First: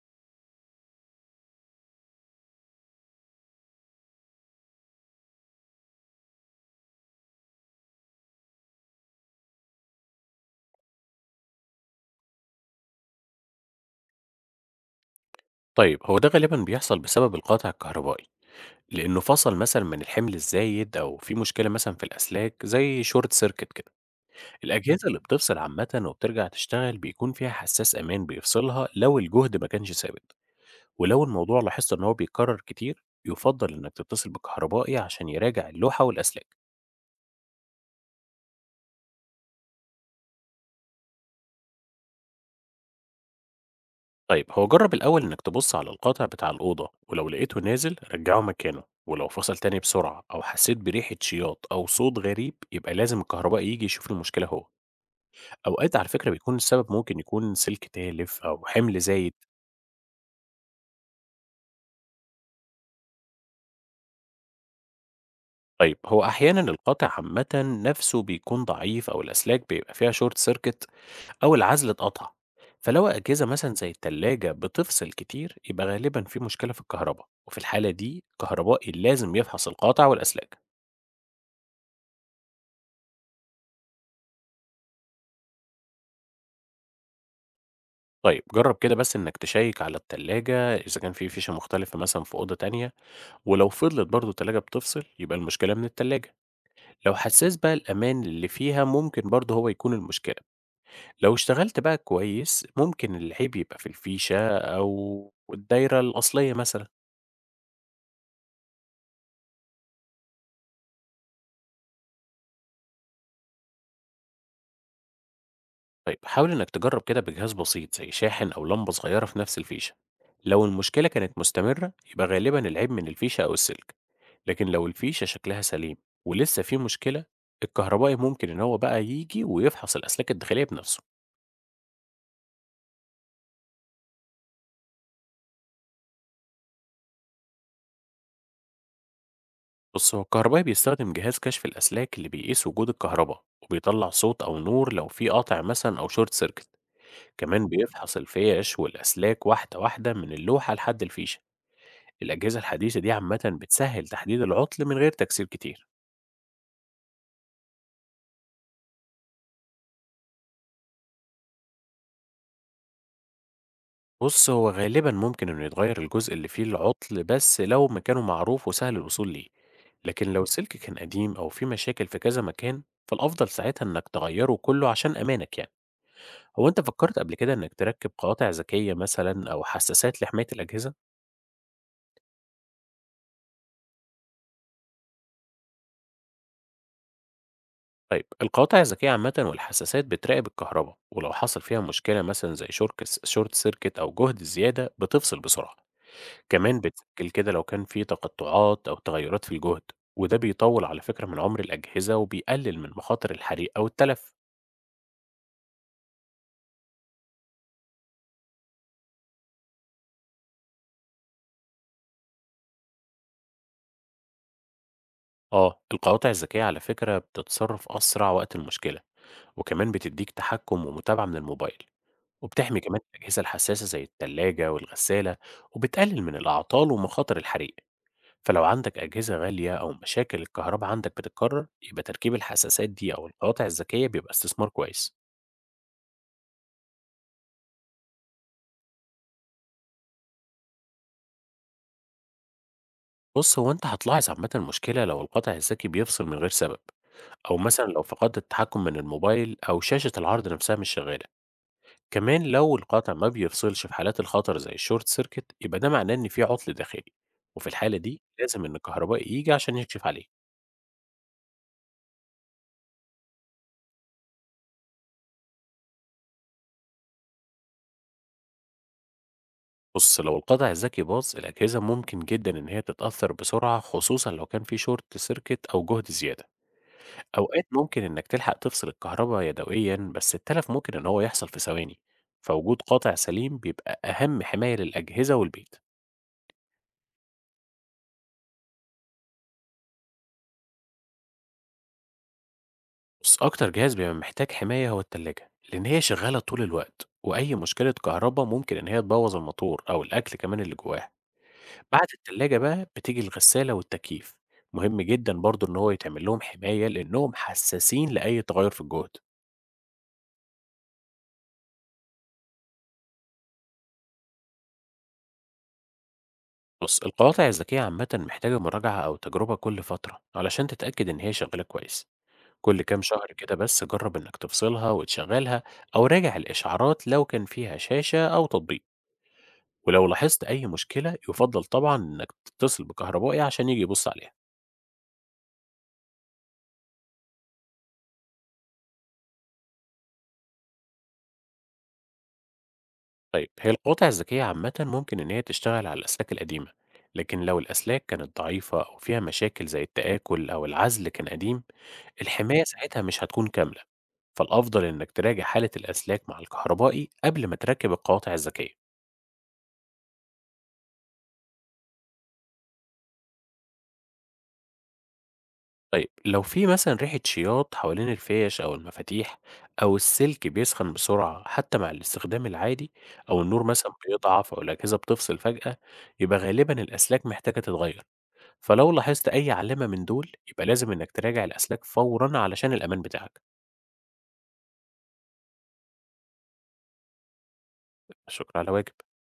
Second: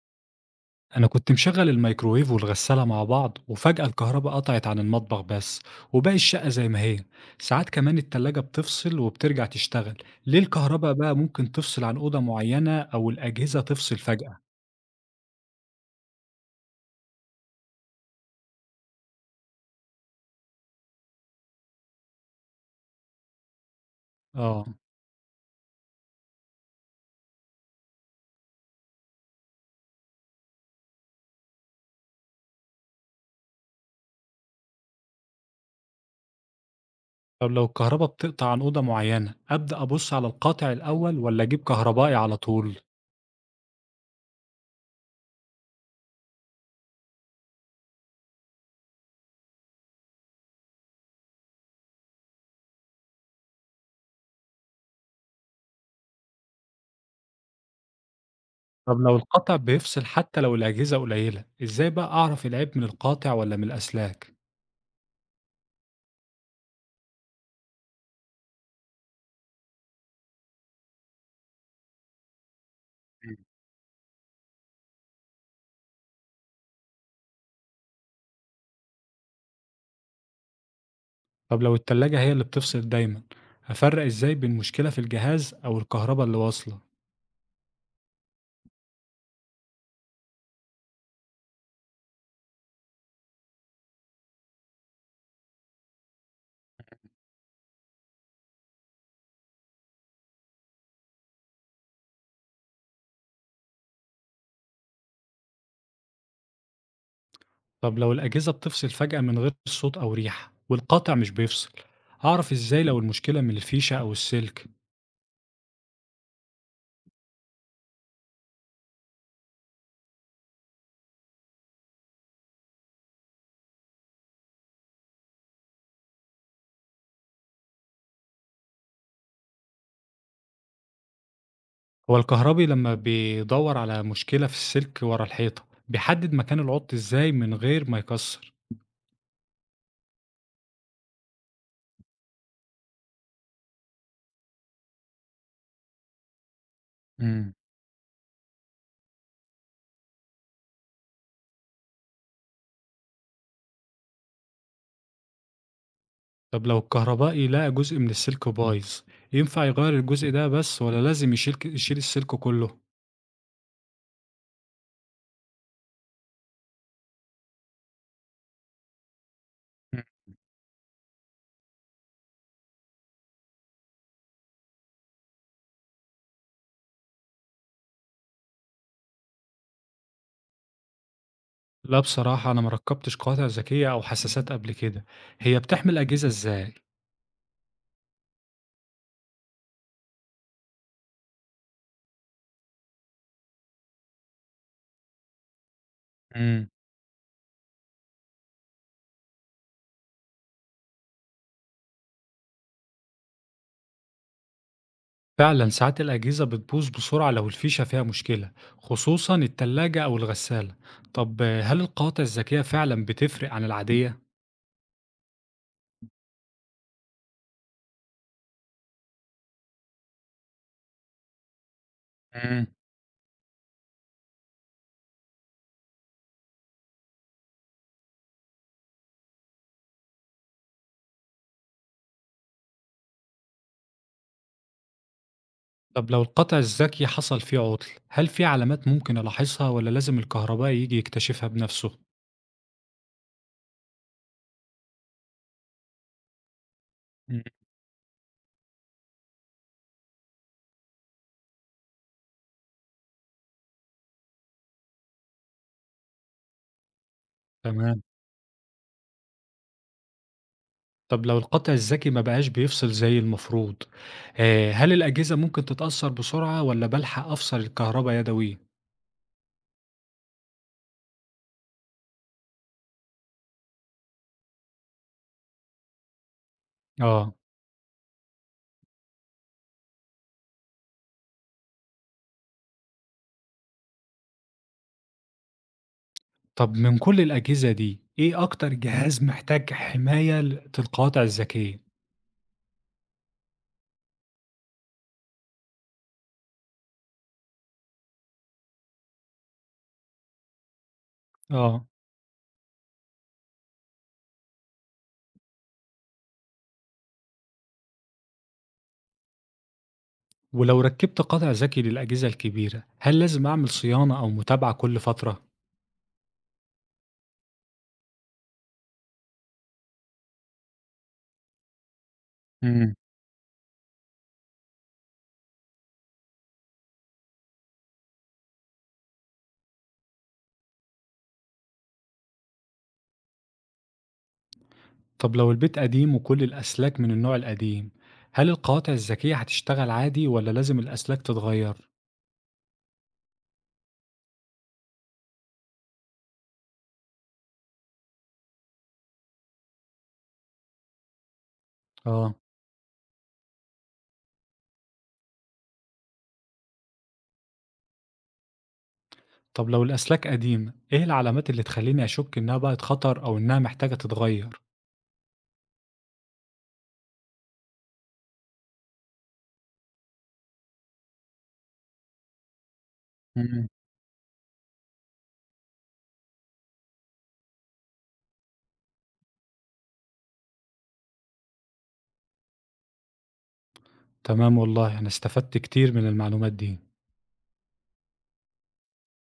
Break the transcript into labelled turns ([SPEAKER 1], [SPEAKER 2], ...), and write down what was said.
[SPEAKER 1] أنا كنت مشغل الميكروويف والغسالة مع بعض، وفجأة الكهرباء قطعت عن المطبخ بس، وباقي الشقة زي ما هي. ساعات كمان التلاجة بتفصل وبترجع تشتغل. ليه الكهرباء بقى ممكن تفصل عن أوضة معينة أو الأجهزة تفصل فجأة؟
[SPEAKER 2] طيب هو ده غالبا بيحصل بسبب القاطع الكهربائي، لأنه فصل مثلا من الحمل الزايد، أو في مشكلة مثلا في الأسلاك زي شورت سيركت كده.
[SPEAKER 1] آه.
[SPEAKER 2] الأجهزة اللي بتفصل عامة وبترجع تشتغل بيكون فيها حساس أمان بيفصلها لو الجهد ما كانش ثابت. ولو الموضوع لاحظت إن هو بيتكرر كتير، يفضل إنك تتصل بكهربائي عشان يراجع اللوحة والأسلاك.
[SPEAKER 1] طب لو الكهرباء بتقطع عن أوضة معينة، أبدأ أبص على القاطع الأول ولا أجيب كهربائي على طول؟
[SPEAKER 2] طيب هو جرب الأول إنك تبص على القطع بتاع الأوضة، ولو لقيته نازل رجعه مكانه، ولو فصل تاني بسرعة أو حسيت بريحة شياط أو صوت غريب يبقى لازم الكهربائي يجي يشوف المشكلة هو. أوقات على فكرة بيكون السبب ممكن يكون سلك تالف أو حمل
[SPEAKER 1] طب لو
[SPEAKER 2] زايد.
[SPEAKER 1] القطع بيفصل حتى لو الأجهزة قليلة، إزاي بقى أعرف العيب من القاطع ولا من الأسلاك؟
[SPEAKER 2] طيب هو أحيانا القطع عامة نفسه بيكون ضعيف، أو الأسلاك بيبقى فيها شورت سيركت أو العزل اتقطع. فلو أجهزة مثلا زي التلاجة بتفصل كتير، يبقى غالبا في مشكلة في الكهرباء، وفي الحالة دي الكهربائي لازم يفحص القاطع والأسلاك.
[SPEAKER 1] طب لو التلاجة هي اللي بتفصل دايما، هفرق ازاي بين مشكلة في الجهاز أو الكهرباء اللي واصلة؟
[SPEAKER 2] طيب جرّب كده بس إنك تشيّك على التلاجة إذا كان في فيشة مختلفة مثلًا في أوضة تانية، ولو فضلت برضه التلاجة بتفصل يبقى المشكلة من التلاجة، لو حسّاس بقى الأمان اللي فيها ممكن برضه هو يكون المشكلة، لو اشتغلت بقى كويس ممكن العيب يبقى في الفيشة أو الدايرة الأصلية مثلًا.
[SPEAKER 1] طب لو الأجهزة بتفصل فجأة من غير صوت أو ريحة والقاطع مش بيفصل، هعرف ازاي لو المشكلة من الفيشة أو السلك؟
[SPEAKER 2] طيب حاول إنك تجرّب كده بجهاز بسيط زي شاحن أو لمبة صغيرة في نفس الفيشة، لو المشكلة كانت مستمرة يبقى غالبًا العيب من الفيشة أو السلك. لكن لو الفيشة شكلها سليم ولسه في مشكلة، الكهربائي ممكن إن هو بقى يجي ويفحص الأسلاك الداخلية بنفسه.
[SPEAKER 1] هو الكهربي لما بيدور على مشكلة في السلك ورا الحيطة، بيحدد مكان العطل ازاي من غير ما يكسر؟
[SPEAKER 2] بص هو الكهربائي بيستخدم جهاز كشف الأسلاك اللي بيقيس وجود الكهرباء، وبيطلع صوت أو نور لو في قاطع مثلا أو شورت سيركت.
[SPEAKER 1] مم.
[SPEAKER 2] كمان بيفحص الفيش والأسلاك واحدة واحدة من اللوحة لحد الفيشة. الأجهزة الحديثة دي عامة بتسهل تحديد العطل من غير تكسير كتير.
[SPEAKER 1] طب لو الكهربائي لقى جزء من السلك بايظ، ينفع يغير الجزء ده بس ولا لازم يشيل السلك كله؟
[SPEAKER 2] بُص، هو غالبًا ممكن إنه يتغيّر الجزء اللي فيه العطل بس لو مكانه معروف وسهل الوصول ليه، لكن لو السلك كان قديم أو فيه مشاكل في كذا مكان، فالأفضل ساعتها إنك تغيّره كُلّه عشان أمانك يعني. هو أنت فكّرت قبل كده إنك تركّب قواطع ذكية مثلًا أو حسّاسات لحماية الأجهزة؟
[SPEAKER 1] لأ، بصراحة أنا ما ركّبتش قواطع ذكية أو حساسات قبل كده، هي بتحمي الأجهزة إزاي؟
[SPEAKER 2] طيب القواطع الذكية عامةً والحسّاسات بتراقب الكهربا، ولو حصل فيها مشكلة مثلًا زي شورك س short circuit أو جهد زيادة بتفصل بسرعة.
[SPEAKER 1] إمم.
[SPEAKER 2] كمان بتسجل كده لو كان في تقطعات أو تغيرات في الجهد، وده بيطول على فكرة من عمر الأجهزة، وبيقلل من مخاطر الحريق أو التلف.
[SPEAKER 1] فعلًا ساعات الأجهزة بتبوظ بسرعة لو الفيشة فيها مشكلة، خصوصًا التلاجة أو الغسالة. طب آه، هل القواطع الذكية فعلًا بتفرق عن العادية؟
[SPEAKER 2] آه القواطع الذكية على فكرة بتتصرف أسرع وقت المشكلة، وكمان بتديك تحكم ومتابعة من الموبايل،
[SPEAKER 1] إمم.
[SPEAKER 2] وبتحمي كمان الأجهزة الحساسة زي التلاجة والغسالة، وبتقلل من الأعطال ومخاطر الحريق. فلو عندك أجهزة غالية أو مشاكل الكهرباء عندك بتتكرر، يبقى تركيب الحساسات دي أو القواطع الذكية بيبقى استثمار كويس.
[SPEAKER 1] طب لو القطع الذكي حصل فيه عطل، هل في علامات ممكن ألاحظها والّا لازم الكهربائي ييجي يكتشفها بنفسه؟
[SPEAKER 2] بُص، هو أنت هتلاحظ عامةً مشكلة لو القطع الذكي بيفصل من غير سبب،
[SPEAKER 1] إمم.
[SPEAKER 2] أو مثلًا لو فقدت التحكم من الموبايل أو شاشة العرض نفسها مش شغالة، كمان لو القطع ما بيفصلش في حالات الخطر زي الshort circuit يبقى ده معناه إن في عطل داخلي، وفي الحالة
[SPEAKER 1] تمام.
[SPEAKER 2] دي لازم إن الكهربائي ييجي عشان يكشف عليه.
[SPEAKER 1] طب لو القطع الذكي ما بقاش بيفصل زي المفروض، هل الأجهزة ممكن تتأثّر بسرعة والّا بالحق أفصل الكهربا يدويًا؟
[SPEAKER 2] بُص، لو القطع الذكي باظ الأجهزة ممكن جدًا إن هي تتأثر بسرعة، خصوصًا لو كان في short circuit أو جهد زيادة.
[SPEAKER 1] آه.
[SPEAKER 2] أوقات ممكن إنك تلحق تفصل الكهرباء يدويًا، بس التلف ممكن إن هو يحصل في ثواني، فوجود قاطع سليم بيبقى أهم حماية للأجهزة والبيت.
[SPEAKER 1] طب من كل الأجهزة دي، إيه أكتر جهاز محتاج حماية ل القواطع الذكية؟
[SPEAKER 2] بس أكتر جهاز بيبقى محتاج حماية هو التلاجة، لأن هي شغالة طول الوقت، وأي مشكلة كهرباء ممكن إن هي تبوظ الموتور أو الأكل كمان اللي جواه.
[SPEAKER 1] آه.
[SPEAKER 2] بعد التلاجة بقى بتيجي الغسالة والتكييف، مهم جدًا برضه إن هو يتعمل لهم حماية لأنهم حساسين لأي تغير في الجهد.
[SPEAKER 1] ولو ركّبت قطع ذكي للأجهزة الكبيرة، هل لازم أعمل صيانة أو متابعة كل فترة؟
[SPEAKER 2] بص القواطع الذكية عامة محتاجة مراجعة أو تجربة كل فترة علشان تتأكد إن هي شغالة كويس. كل
[SPEAKER 1] إمم.
[SPEAKER 2] كام شهر كده بس جرب إنك تفصلها وتشغلها، أو راجع الإشعارات لو كان فيها شاشة أو تطبيق. ولو لاحظت أي مشكلة يفضل طبعا إنك تتصل بكهربائي عشان يجي يبص عليها.
[SPEAKER 1] طب لو البيت قديم وكل الأسلاك من النوع القديم، هل القواطع الذكية هتشتغل عادي والّا لازم الأسلاك تتغيّر؟
[SPEAKER 2] طيب هي القطع الذكية عامة ممكن إن هي تشتغل على الأسلاك القديمة، لكن لو الأسلاك كانت ضعيفة أو فيها مشاكل زي التآكل أو العزل كان قديم،
[SPEAKER 1] آه.
[SPEAKER 2] الحماية ساعتها مش هتكون كاملة. فالأفضل إنك تراجع حالة الأسلاك مع الكهربائي قبل ما تركب القواطع الذكية.
[SPEAKER 1] طب لو الأسلاك قديمة، إيه العلامات اللي تخلّيني أشُك إنها بقت خطر أو إنها محتاجة تتغيّر؟
[SPEAKER 2] طيب لو في مثلا ريحة شياط حوالين الفيش أو المفاتيح، أو السلك بيسخن بسرعة حتى مع الاستخدام العادي، أو النور
[SPEAKER 1] إمم.
[SPEAKER 2] مثلا بيضعف أو الأجهزة بتفصل فجأة، يبقى غالبا الأسلاك محتاجة تتغير. فلو لاحظت أي علامة من دول يبقى لازم إنك تراجع الأسلاك فورا علشان الأمان بتاعك.
[SPEAKER 1] تمام والله، أنا استفدت كتير من المعلومات دي.
[SPEAKER 2] شكرا على واجب.